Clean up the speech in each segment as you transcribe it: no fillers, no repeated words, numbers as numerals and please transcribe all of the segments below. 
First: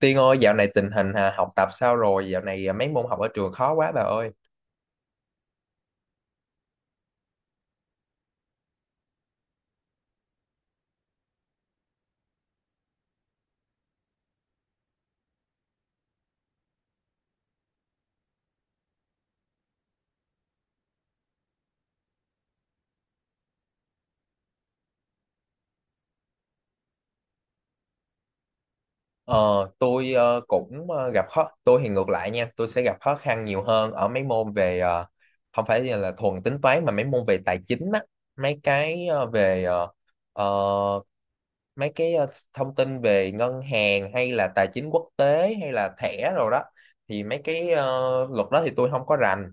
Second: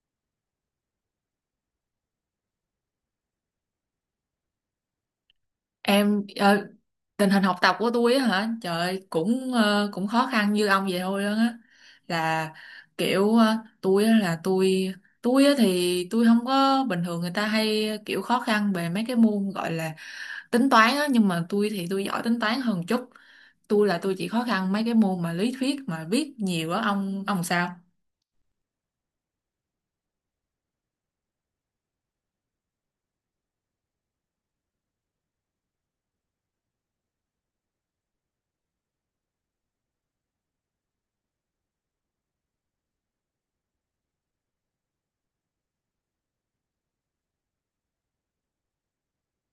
Tiên ơi, dạo này tình hình học tập sao rồi? Dạo này mấy môn học ở trường khó quá bà ơi. em ờ, Tình hình học tập của tôi á hả, trời ơi, cũng cũng khó khăn như ông vậy thôi đó á, là kiểu tôi á thì tôi không có, bình thường người ta hay kiểu khó khăn về mấy cái môn gọi là tính toán á, nhưng mà tôi thì tôi giỏi tính toán hơn chút. Tôi là tôi chỉ khó khăn mấy cái môn mà lý thuyết mà viết nhiều á. Ông sao Ờ, tôi cũng gặp khó, tôi thì ngược lại nha, tôi sẽ gặp khó khăn nhiều hơn ở mấy môn về không phải là thuần tính toán mà mấy môn về tài chính á, mấy cái ờ, về ờ, ờ, mấy cái thông tin về ngân hàng hay là tài chính quốc tế hay là thẻ rồi đó. Thì mấy cái luật đó thì tôi không có rành.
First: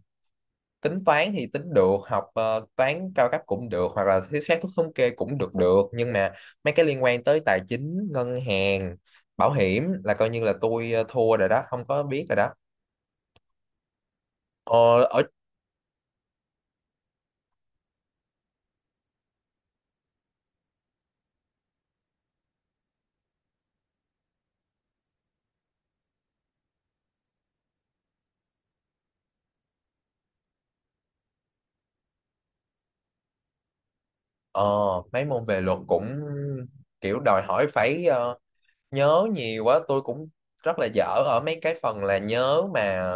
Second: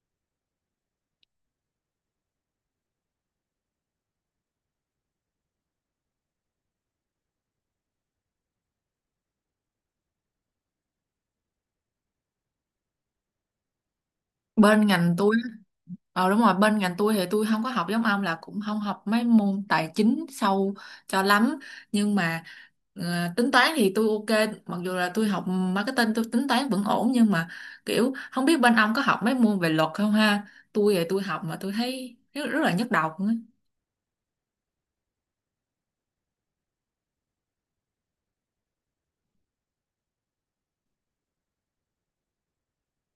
Tính toán thì tính được, học toán cao cấp cũng được, hoặc là thiết xác thuốc thống kê cũng được được, nhưng mà mấy cái liên quan tới tài chính ngân hàng, bảo hiểm là coi như là tôi thua rồi đó, không có biết rồi đó. bên ờ, ngành ở tôi? Đúng rồi, bên ngành tôi thì tôi không có học giống ông, là cũng không học mấy môn tài chính sâu cho lắm, nhưng mà ờ, tính toán thì tôi ok. Mặc dù là tôi học marketing tôi tính toán vẫn ổn, nhưng mà kiểu không biết bên ông có học mấy môn về luật không ha? Tôi thì tôi học mà tôi thấy rất, rất là nhức đầu luôn á. ờ, Mấy môn về luật cũng kiểu đòi hỏi phải nhớ nhiều quá, tôi cũng rất là dở ở mấy cái phần là nhớ mà,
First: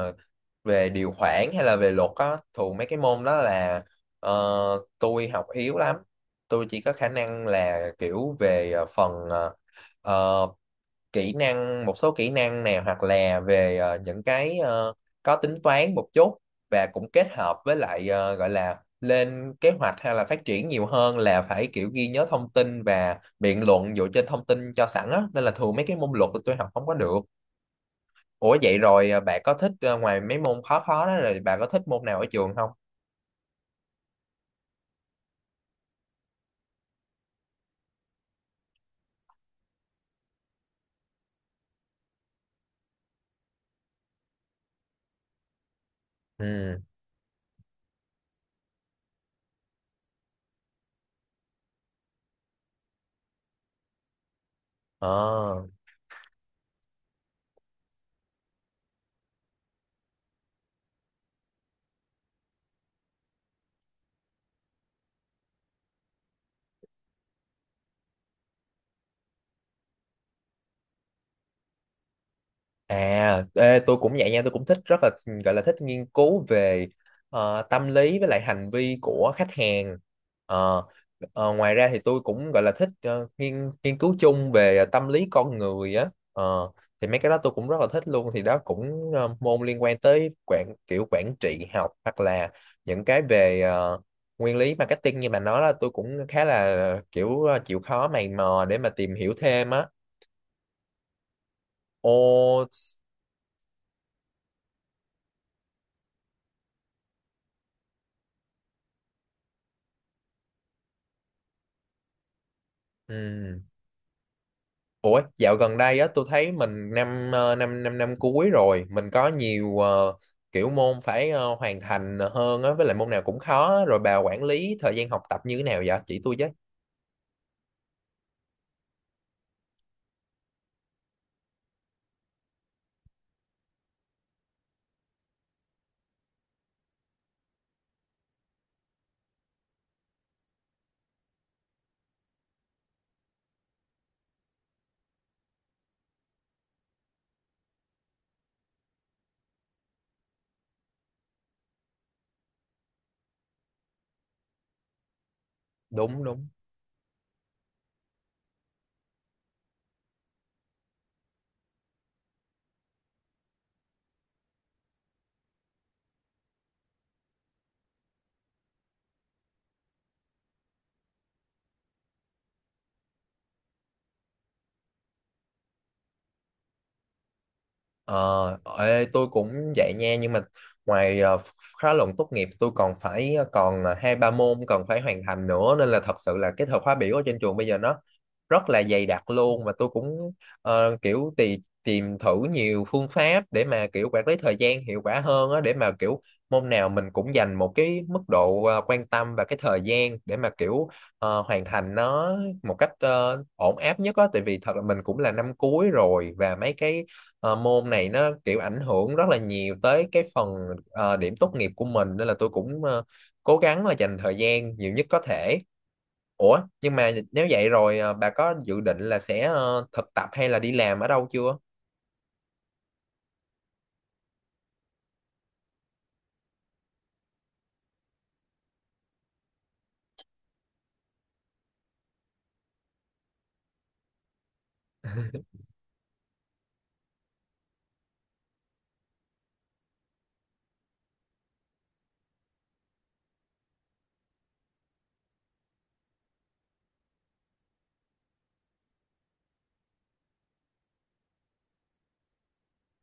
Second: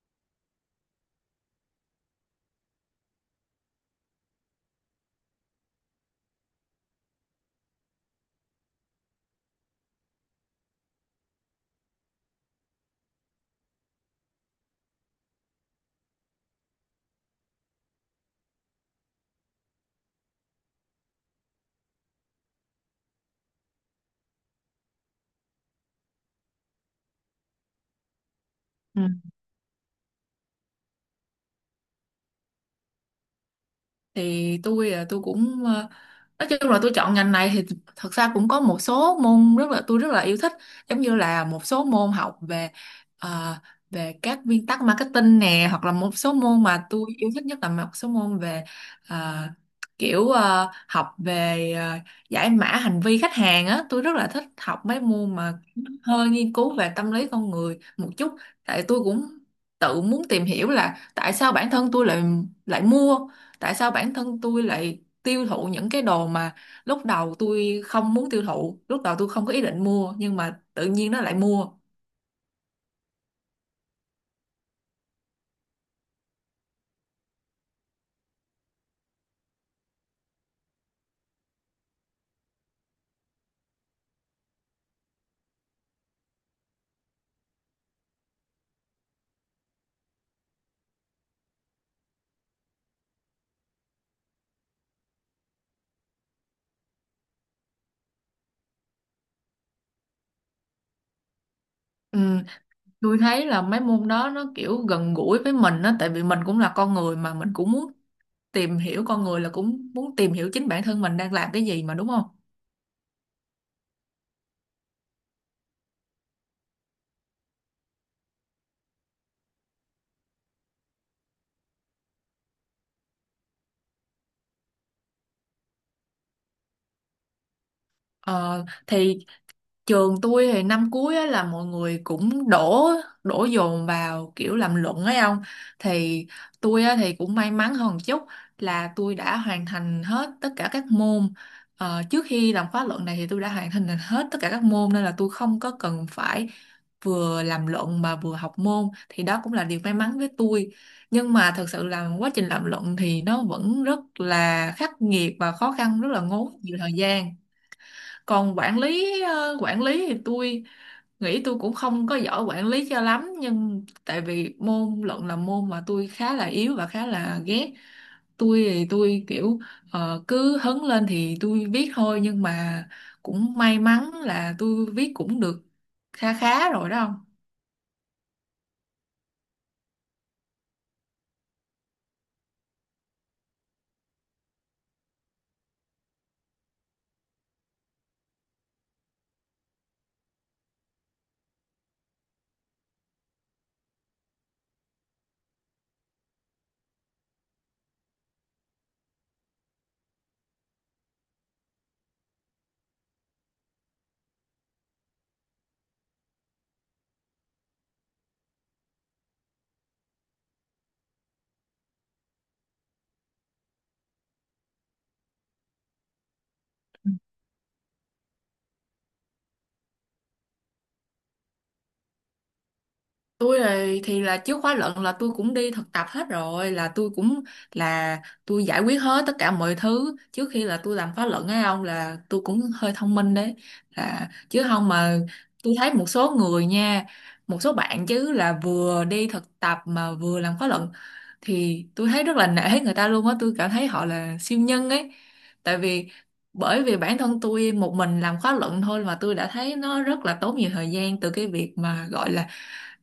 về điều khoản hay là về luật á. Thường mấy cái môn đó là ờ, tôi học yếu lắm. Tôi chỉ có khả năng là kiểu về phần ờ, kỹ năng, một số kỹ năng nào, hoặc là về những cái có tính toán một chút, và cũng kết hợp với lại gọi là lên kế hoạch hay là phát triển, nhiều hơn là phải kiểu ghi nhớ thông tin và biện luận dựa trên thông tin cho sẵn á, nên là thường mấy cái môn luật tôi học không có được. Ủa, vậy rồi bà có thích ngoài mấy môn khó khó đó, rồi bạn có thích môn nào ở trường không? Thì tôi là tôi cũng nói chung là tôi chọn ngành này thì thật ra cũng có một số môn rất là, tôi rất là yêu thích, giống như là một số môn học về ờ, về các nguyên tắc marketing nè, hoặc là một số môn Ừ. mà tôi yêu thích nhất là một số môn về ờ, học về giải mã hành vi khách hàng á. Tôi rất là thích học mấy môn mà Ờ. hơi nghiên cứu về tâm lý con người một chút. Tại tôi cũng tự muốn tìm hiểu là tại sao bản thân tôi lại lại mua tại sao bản thân tôi lại tiêu thụ những cái đồ mà lúc đầu tôi không muốn tiêu thụ, lúc đầu tôi không có ý định mua, nhưng mà tự nhiên nó lại mua. À, ê, tôi cũng vậy nha, tôi cũng thích, rất là gọi là thích nghiên cứu về tâm lý với lại hành vi của khách hàng. Ờ, ngoài ra thì tôi cũng gọi là thích nghiên nghiên cứu chung về tâm lý con người á. Ờ, thì mấy cái đó tôi cũng rất là thích luôn. Thì đó cũng môn liên quan tới kiểu quản trị học, hoặc là những cái về nguyên lý marketing như bạn nói, là tôi cũng khá là kiểu chịu khó mày mò để mà tìm hiểu thêm á. Ừ, Ồ, tôi thấy là mấy môn đó nó kiểu gần gũi với mình á, tại vì mình cũng là con người mà mình cũng muốn tìm hiểu con người, là cũng muốn tìm hiểu chính bản thân mình đang làm cái gì mà, đúng không? ừ. Ủa, dạo gần đây á tôi thấy mình năm ờ, năm năm năm cuối rồi, mình có nhiều kiểu môn phải hoàn thành hơn á, với lại môn nào cũng khó á. Rồi bà quản lý thời gian học tập như thế nào vậy? Chỉ tôi chứ. Ờ, thì trường tôi thì năm cuối á, là mọi người cũng đổ đổ dồn vào kiểu làm luận ấy ông. Thì tôi á, thì cũng may mắn hơn một chút là tôi đã hoàn thành hết tất cả các môn. Ờ, trước khi làm khóa luận này thì tôi đã hoàn thành hết tất cả các môn, nên là tôi không có cần phải vừa làm luận mà vừa học môn, thì đó cũng là điều may mắn với tôi. Nhưng mà thật sự là quá trình làm luận thì nó vẫn rất là khắc nghiệt và khó khăn, rất là Đúng đúng. ngốn nhiều thời gian. Còn quản lý quản lý thì tôi nghĩ tôi cũng không có giỏi quản lý cho lắm, nhưng tại vì môn luận là môn mà tôi khá là yếu và khá là ghét. Tôi thì tôi kiểu cứ hứng lên thì tôi viết thôi, nhưng mà cũng may mắn là tôi viết cũng được kha khá rồi đó không. Ờ, ê, tôi cũng vậy nha, nhưng mà ngoài khóa luận tốt nghiệp tôi còn phải ờ, còn ờ, hai ba môn cần phải hoàn thành nữa, nên là thật sự là cái thời khóa biểu ở trên trường bây giờ nó rất là dày đặc luôn, và tôi cũng kiểu tìm thử nhiều phương pháp để mà kiểu quản lý thời gian hiệu quả hơn á, để mà kiểu môn nào mình cũng dành một cái mức độ quan tâm và cái thời gian để mà kiểu hoàn thành nó một cách ổn áp nhất á, tại vì thật là mình cũng là năm cuối rồi, và mấy cái môn này nó kiểu ảnh hưởng rất là nhiều tới cái phần điểm tốt nghiệp của mình, nên là tôi cũng cố gắng là dành thời gian nhiều nhất có thể. Ủa, nhưng mà nếu vậy rồi bà có dự định là sẽ thực tập hay là đi làm ở đâu chưa? Tôi thì là trước khóa luận là tôi cũng đi thực tập hết rồi, là tôi cũng là tôi giải quyết hết tất cả mọi thứ trước khi là tôi làm khóa luận ấy ông, là tôi cũng hơi thông minh đấy, là chứ không mà tôi thấy một số người nha, một số bạn chứ là vừa đi thực tập mà vừa làm khóa luận, thì tôi thấy rất là nể người ta luôn á, tôi cảm thấy họ là siêu nhân ấy. Tại vì, bởi vì bản thân tôi một mình làm khóa luận thôi mà tôi đã thấy nó rất là tốn nhiều thời gian, từ cái việc mà gọi là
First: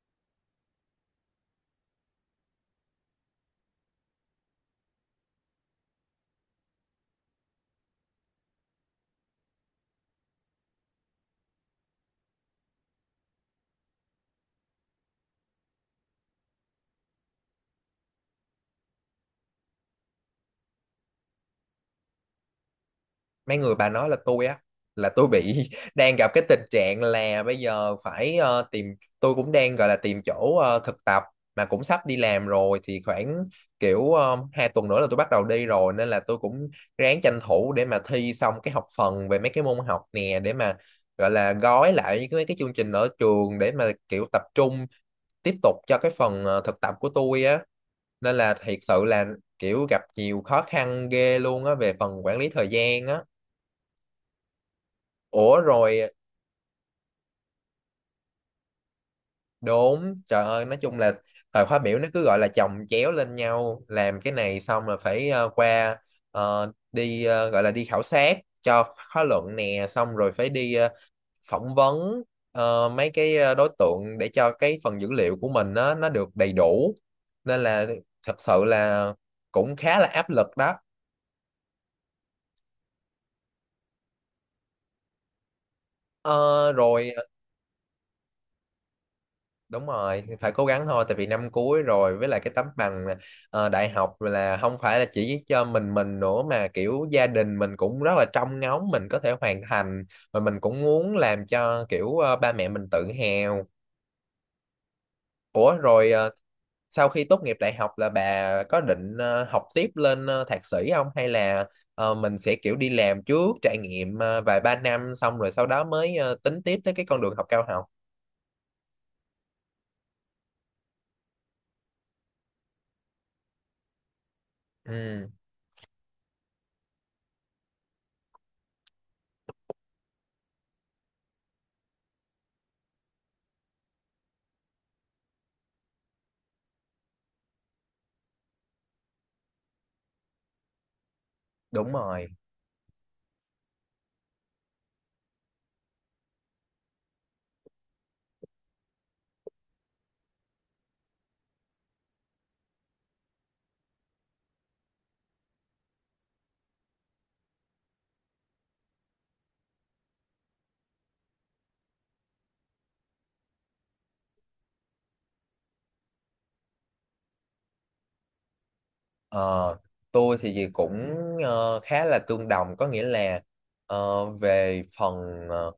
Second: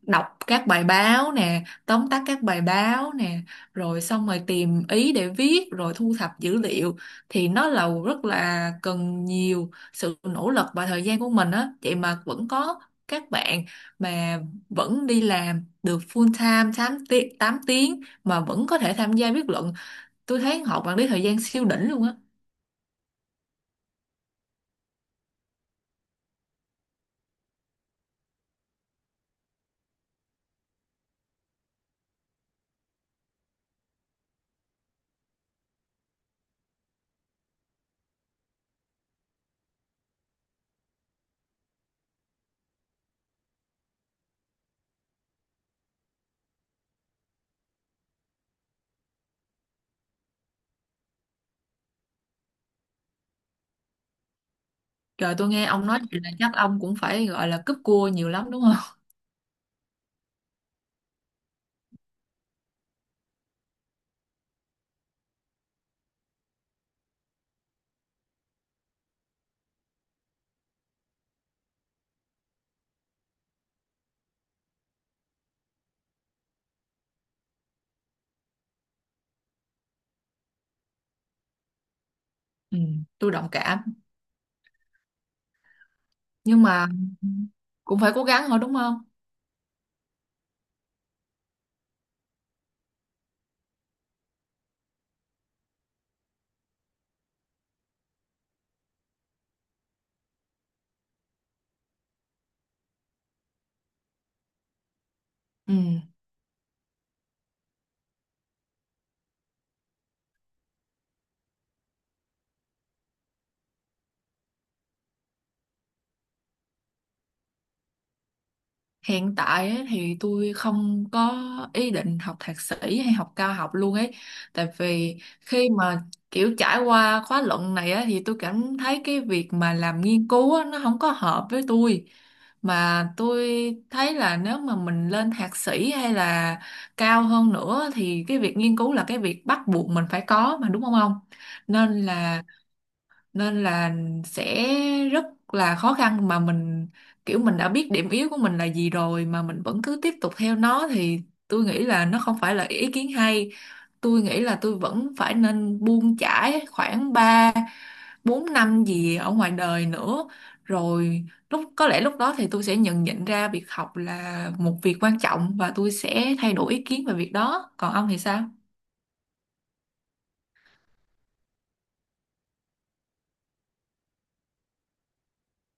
đọc các bài báo nè, tóm tắt các bài báo nè, rồi xong rồi tìm ý để viết, rồi thu thập dữ liệu, thì nó là rất là cần nhiều sự nỗ lực và thời gian của mình á, vậy mà vẫn có các bạn mà vẫn đi làm được full time 8 tiếng, 8 tiếng mà vẫn có thể tham gia viết luận. Tôi thấy họ quản lý thời gian siêu đỉnh luôn á. Mấy người bà nói là tôi á, là tôi bị đang gặp cái tình trạng là bây giờ phải tìm, tôi cũng đang gọi là tìm chỗ thực tập mà cũng sắp đi làm rồi, thì khoảng kiểu hai tuần nữa là tôi bắt đầu đi rồi, nên là tôi cũng ráng tranh thủ để mà thi xong cái học phần về mấy cái môn học nè, để mà gọi là gói lại những cái mấy cái chương trình ở trường để mà kiểu tập trung tiếp tục cho cái phần thực tập của tôi á, nên là thiệt sự là kiểu gặp nhiều khó khăn ghê luôn á về phần quản lý thời gian á. Trời, tôi Ủa nghe ông nói rồi, vậy là chắc ông cũng phải gọi là cúp cua nhiều lắm đúng không? đúng, trời ơi, nói chung là thời khóa biểu nó cứ gọi là chồng chéo lên nhau, làm cái này xong là phải qua đi gọi là đi khảo sát cho khóa luận nè, xong rồi phải đi phỏng vấn mấy cái đối tượng để cho cái phần dữ liệu của mình nó được đầy đủ, nên là thật sự là cũng khá là áp lực đó. Ừ, tôi đồng cảm. Nhưng Ờ, mà rồi cũng phải cố gắng thôi đúng không. đúng rồi, thì phải cố gắng thôi, tại vì năm cuối rồi, với lại cái tấm bằng đại học là không phải là chỉ cho mình nữa, mà kiểu gia đình mình cũng rất là trông ngóng mình có thể hoàn thành, và mình cũng muốn làm cho kiểu ba mẹ mình tự hào. Ừ, Ủa rồi sau khi tốt nghiệp đại học là bà có định học tiếp lên thạc sĩ không, hay là mình sẽ kiểu đi làm trước, trải nghiệm vài ba năm xong rồi sau đó mới tính tiếp tới cái con đường học cao học? hiện tại ấy, thì tôi không có ý định học thạc sĩ hay học cao học luôn ấy. Tại vì Ừ, khi mà kiểu trải qua khóa luận này á thì tôi cảm thấy cái việc mà làm nghiên cứu á, nó không có hợp với tôi. Mà tôi thấy là nếu mà mình lên thạc sĩ hay là cao hơn nữa thì cái việc nghiên cứu là cái việc bắt buộc mình phải có mà, đúng không ông? đúng nên rồi. là nên là sẽ rất là khó khăn, mà mình kiểu mình đã biết điểm yếu của mình là gì rồi mà mình vẫn cứ tiếp tục theo nó thì tôi nghĩ là nó không phải là ý kiến hay. Tôi nghĩ là tôi vẫn phải nên buông chải khoảng 3 4 năm gì ở ngoài đời nữa, rồi lúc, có lẽ lúc đó thì tôi sẽ nhận nhận ra việc học là một việc quan trọng và tôi sẽ thay đổi ý kiến về việc đó. Còn ông thì sao? Ờ, tôi thì gì cũng khá là tương đồng, có nghĩa là về phần ờ,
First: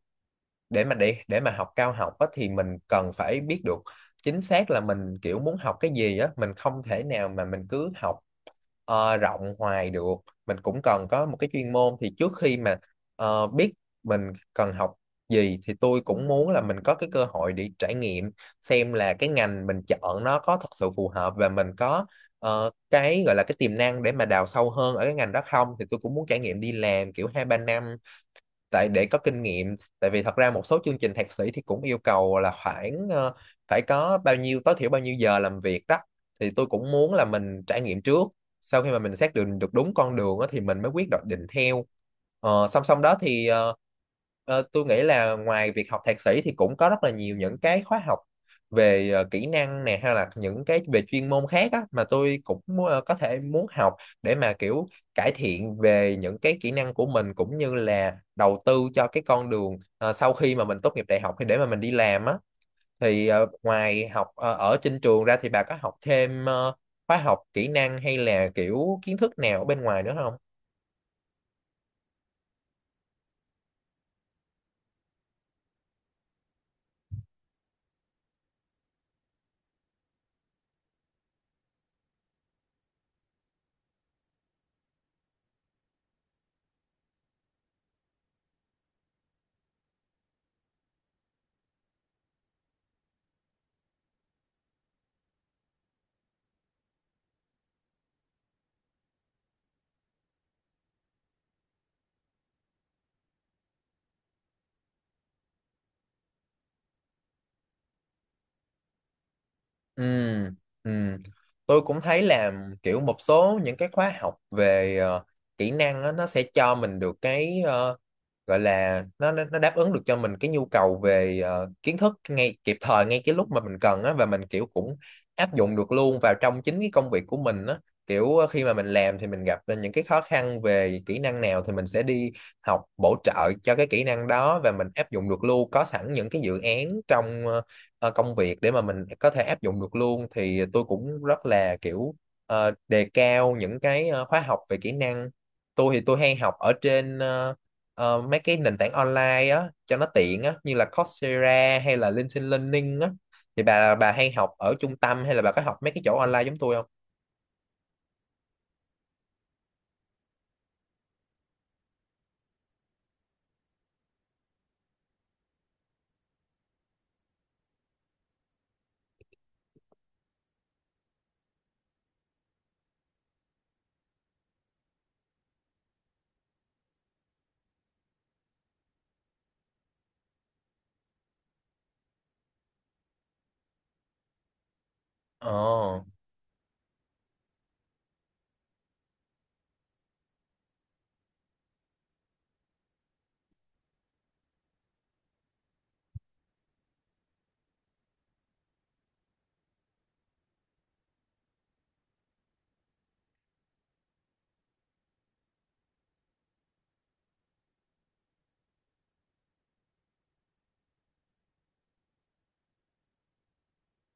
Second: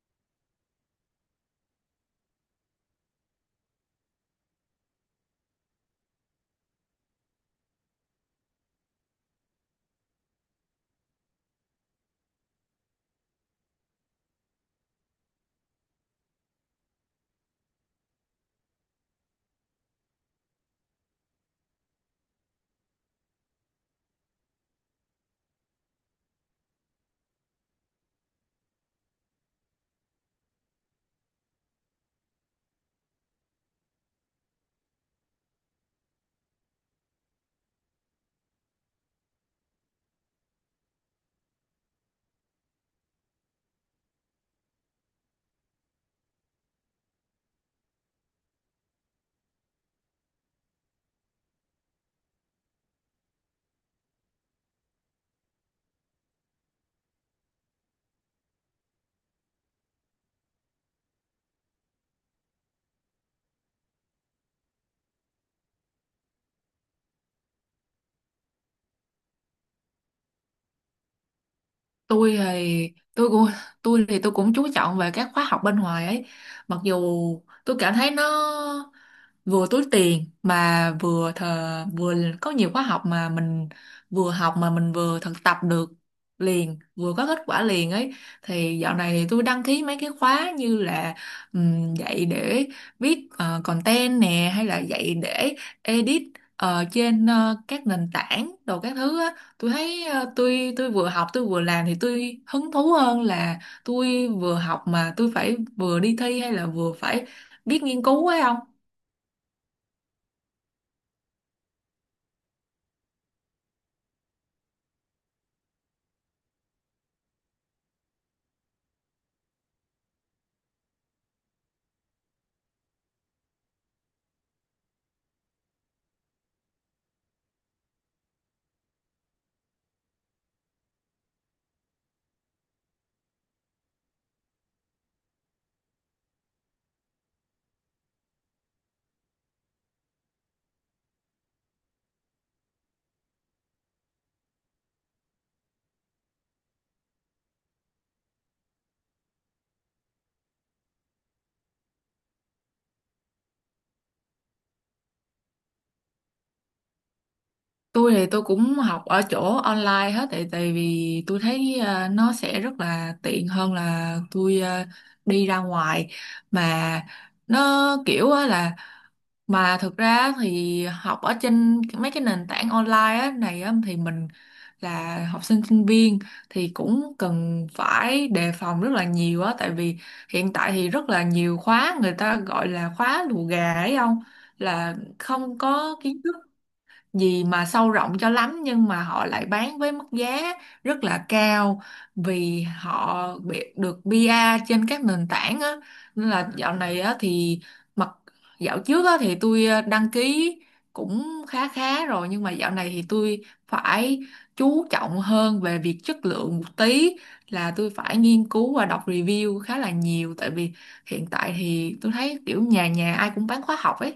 để mà học cao học á, thì mình cần phải biết được chính xác là mình kiểu muốn học cái gì á. Mình không thể nào mà mình cứ học rộng hoài được, mình cũng cần có một cái chuyên môn. Thì trước khi mà biết mình cần học gì thì tôi cũng muốn là mình có cái cơ hội để trải nghiệm xem là cái ngành mình chọn nó có thật sự phù hợp và mình có cái gọi là cái tiềm năng để mà đào sâu hơn ở cái ngành đó không. Thì tôi cũng muốn trải nghiệm đi làm kiểu hai ba năm, tại để có kinh nghiệm, tại vì thật ra một số chương trình thạc sĩ thì cũng yêu cầu là khoảng phải có bao nhiêu, tối thiểu bao nhiêu giờ làm việc đó. Thì tôi cũng muốn là mình trải nghiệm trước, sau khi mà mình xác định được đúng con đường á, thì mình mới quyết định theo. Ờ, song song đó thì tôi nghĩ là ngoài việc học thạc sĩ thì cũng có rất là nhiều những cái khóa học về kỹ năng nè, hay là những cái về chuyên môn khác á, mà tôi cũng có thể muốn học để mà kiểu cải thiện về những cái kỹ năng của mình, cũng như là đầu tư cho cái con đường sau khi mà mình tốt nghiệp đại học thì để mà mình đi làm á. Thì ngoài học ở trên trường ra thì bà có học thêm khóa học kỹ năng hay là kiểu kiến thức nào ở bên ngoài nữa không? Tôi tôi thì tôi cũng chú trọng về các khóa học bên ngoài ấy. Mặc dù tôi cảm thấy nó vừa túi tiền mà vừa thờ vừa có nhiều khóa học mà mình vừa học mà mình vừa thực tập được liền, vừa có kết quả liền ấy. Thì dạo này thì tôi đăng ký mấy cái khóa như là dạy để viết content nè, hay là dạy để edit trên các nền tảng đồ các thứ á. Tôi thấy tôi vừa học tôi vừa làm thì tôi hứng thú hơn là tôi vừa học mà tôi phải vừa đi thi hay là vừa phải biết nghiên cứu ấy không. Ừ, ừ. Tôi cũng thấy là kiểu một số những cái khóa học về kỹ năng á, nó sẽ cho mình được cái gọi là nó đáp ứng được cho mình cái nhu cầu về kiến thức ngay kịp thời, ngay cái lúc mà mình cần á, và mình kiểu cũng áp dụng được luôn vào trong chính cái công việc của mình á. Kiểu khi mà mình làm thì mình gặp những cái khó khăn về kỹ năng nào thì mình sẽ đi học bổ trợ cho cái kỹ năng đó, và mình áp dụng được luôn, có sẵn những cái dự án trong công việc để mà mình có thể áp dụng được luôn. Thì tôi cũng rất là kiểu đề cao những cái khóa học về kỹ năng. Tôi thì tôi hay học ở trên mấy cái nền tảng online á cho nó tiện á, như là Coursera hay là LinkedIn Learning á. Thì bà hay học ở trung tâm hay là bà có học mấy cái chỗ online giống tôi không? Tôi thì tôi cũng học ở chỗ online hết, tại tại vì tôi thấy nó sẽ rất là tiện hơn là tôi đi ra ngoài. Mà nó kiểu á là, mà thực ra thì học ở trên mấy cái nền tảng online á này á thì mình là học sinh sinh viên thì cũng cần phải đề phòng rất là nhiều á, tại vì hiện tại thì rất là nhiều khóa người ta gọi là khóa lùa gà ấy không, là không có Ồ, kiến thức gì mà sâu rộng cho lắm, nhưng mà họ lại bán với mức giá rất là cao vì họ bị được PR trên các nền tảng á. Nên là dạo này á thì mặc dạo trước á thì tôi đăng ký cũng khá khá rồi, nhưng mà dạo này thì tôi phải chú trọng hơn về việc chất lượng một tí, là tôi phải nghiên cứu và đọc review khá là nhiều, tại vì hiện tại thì tôi thấy kiểu nhà nhà ai cũng bán khóa học ấy.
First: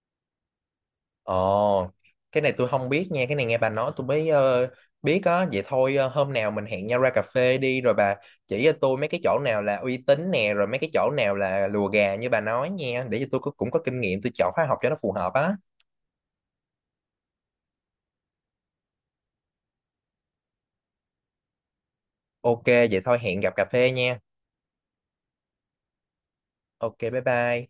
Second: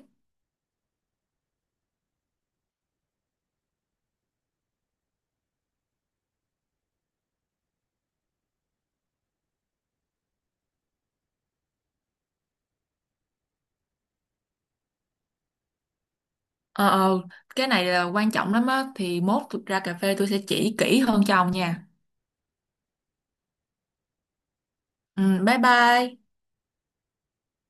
ồ, cái này tôi không biết nha, cái này nghe bà nói tôi mới biết á. Vậy thôi hôm nào mình hẹn nhau ra cà phê đi, rồi bà chỉ cho tôi mấy cái chỗ nào là uy tín nè, rồi mấy cái chỗ nào là lùa gà như bà nói nha, để cho tôi cũng có kinh nghiệm, tôi chọn khóa học cho nó phù hợp á. Ờ, ờ, cái này là quan trọng lắm á, thì mốt thực ra cà phê tôi sẽ chỉ kỹ hơn cho ông nha. Ok, vậy thôi hẹn gặp cà phê nha. Ừ, bye bye. Ok, bye bye.